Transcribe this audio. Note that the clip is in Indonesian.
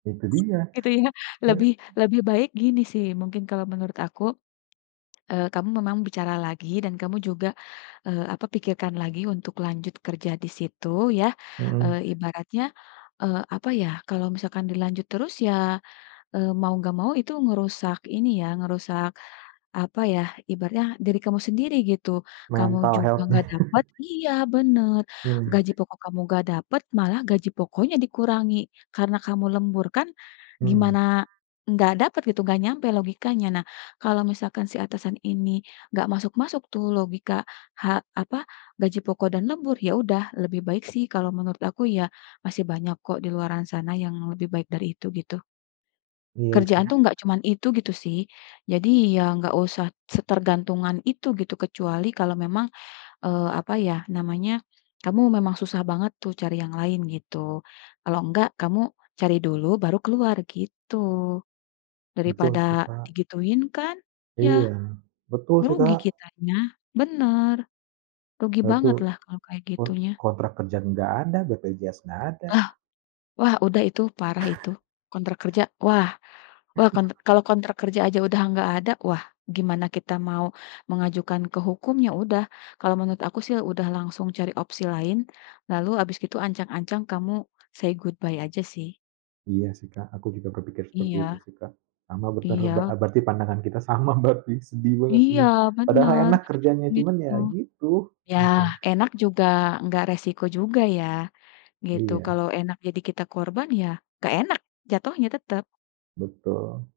Itu dia. Gitu ya? Lebih [unintelligible] lebih baik gini sih mungkin kalau menurut aku, eee, kamu memang bicara lagi dan kamu juga, eee, apa, pikirkan lagi untuk lanjut kerja disitu, ya. Mhm. Eee, ibaratnya, eee, apa ya, kalau misalkan dilanjut terus ya, eee, mau nggak mau itu ngerusak ini ya, ngerusak, apa ya, ibaratnya diri kamu sendiri, gitu. Kamu Mental juga health. nggak dapet iya, bener, Mhm. gaji pokok kamu nggak dapet, malah gaji pokoknya dikurangi. Karena kamu lembur kan, Mhm. gimana, nggak dapet gitu, nggak nyampe logikanya. Nah, kalau misalkan si atasan ini nggak masuk-masuk tuh logika ha apa, gaji pokok dan lembur, ya udah lebih baik sih kalau menurut aku ya, masih banyak kok di luaran sana yang lebih baik dari itu, gitu. Iya, sih. Kerjaan tuh nggak cuman itu, gitu sih, jadi ya nggak usah setergantungan itu, gitu, kecuali kalau memang, eee, apa ya namanya, kamu memang susah banget tuh cari yang lain, gitu, kalau nggak, kamu cari dulu baru keluar, gitu. Betul Daripada sih, Kak. digituin kan, ya, Iya, betul sih, rugi Kak. kitanya, bener, rugi banget Itu, lah kalau kayak kon gitu, ya. kontrak kerja nggak ada, BPJS nggak ada. Ah. Wah, udah itu parah itu, kontrak kerja. Wah, wah kon kalau kontrak kerja aja udah nggak ada, wah, gimana kita mau mengajukan ke hukum, ya udah, kalau menurut aku sih udah langsung cari opsi lain, lalu habis gitu ancang-ancang kamu say goodbye aja sih. Iya, sih, Kak, aku juga berpikir seperti Iya. itu sih, Kak. Sama be berar Iya. berarti pandangan kita sama berarti, sedih banget Iya, ini. Padahal bener, enak kerjanya, cuman begitu. ya gitu, Ya, mhm. enak juga enggak resiko juga ya, gitu. Iya. Kalau enak jadi kita korban, ya nggak enak jatuhnya tetep. Betul.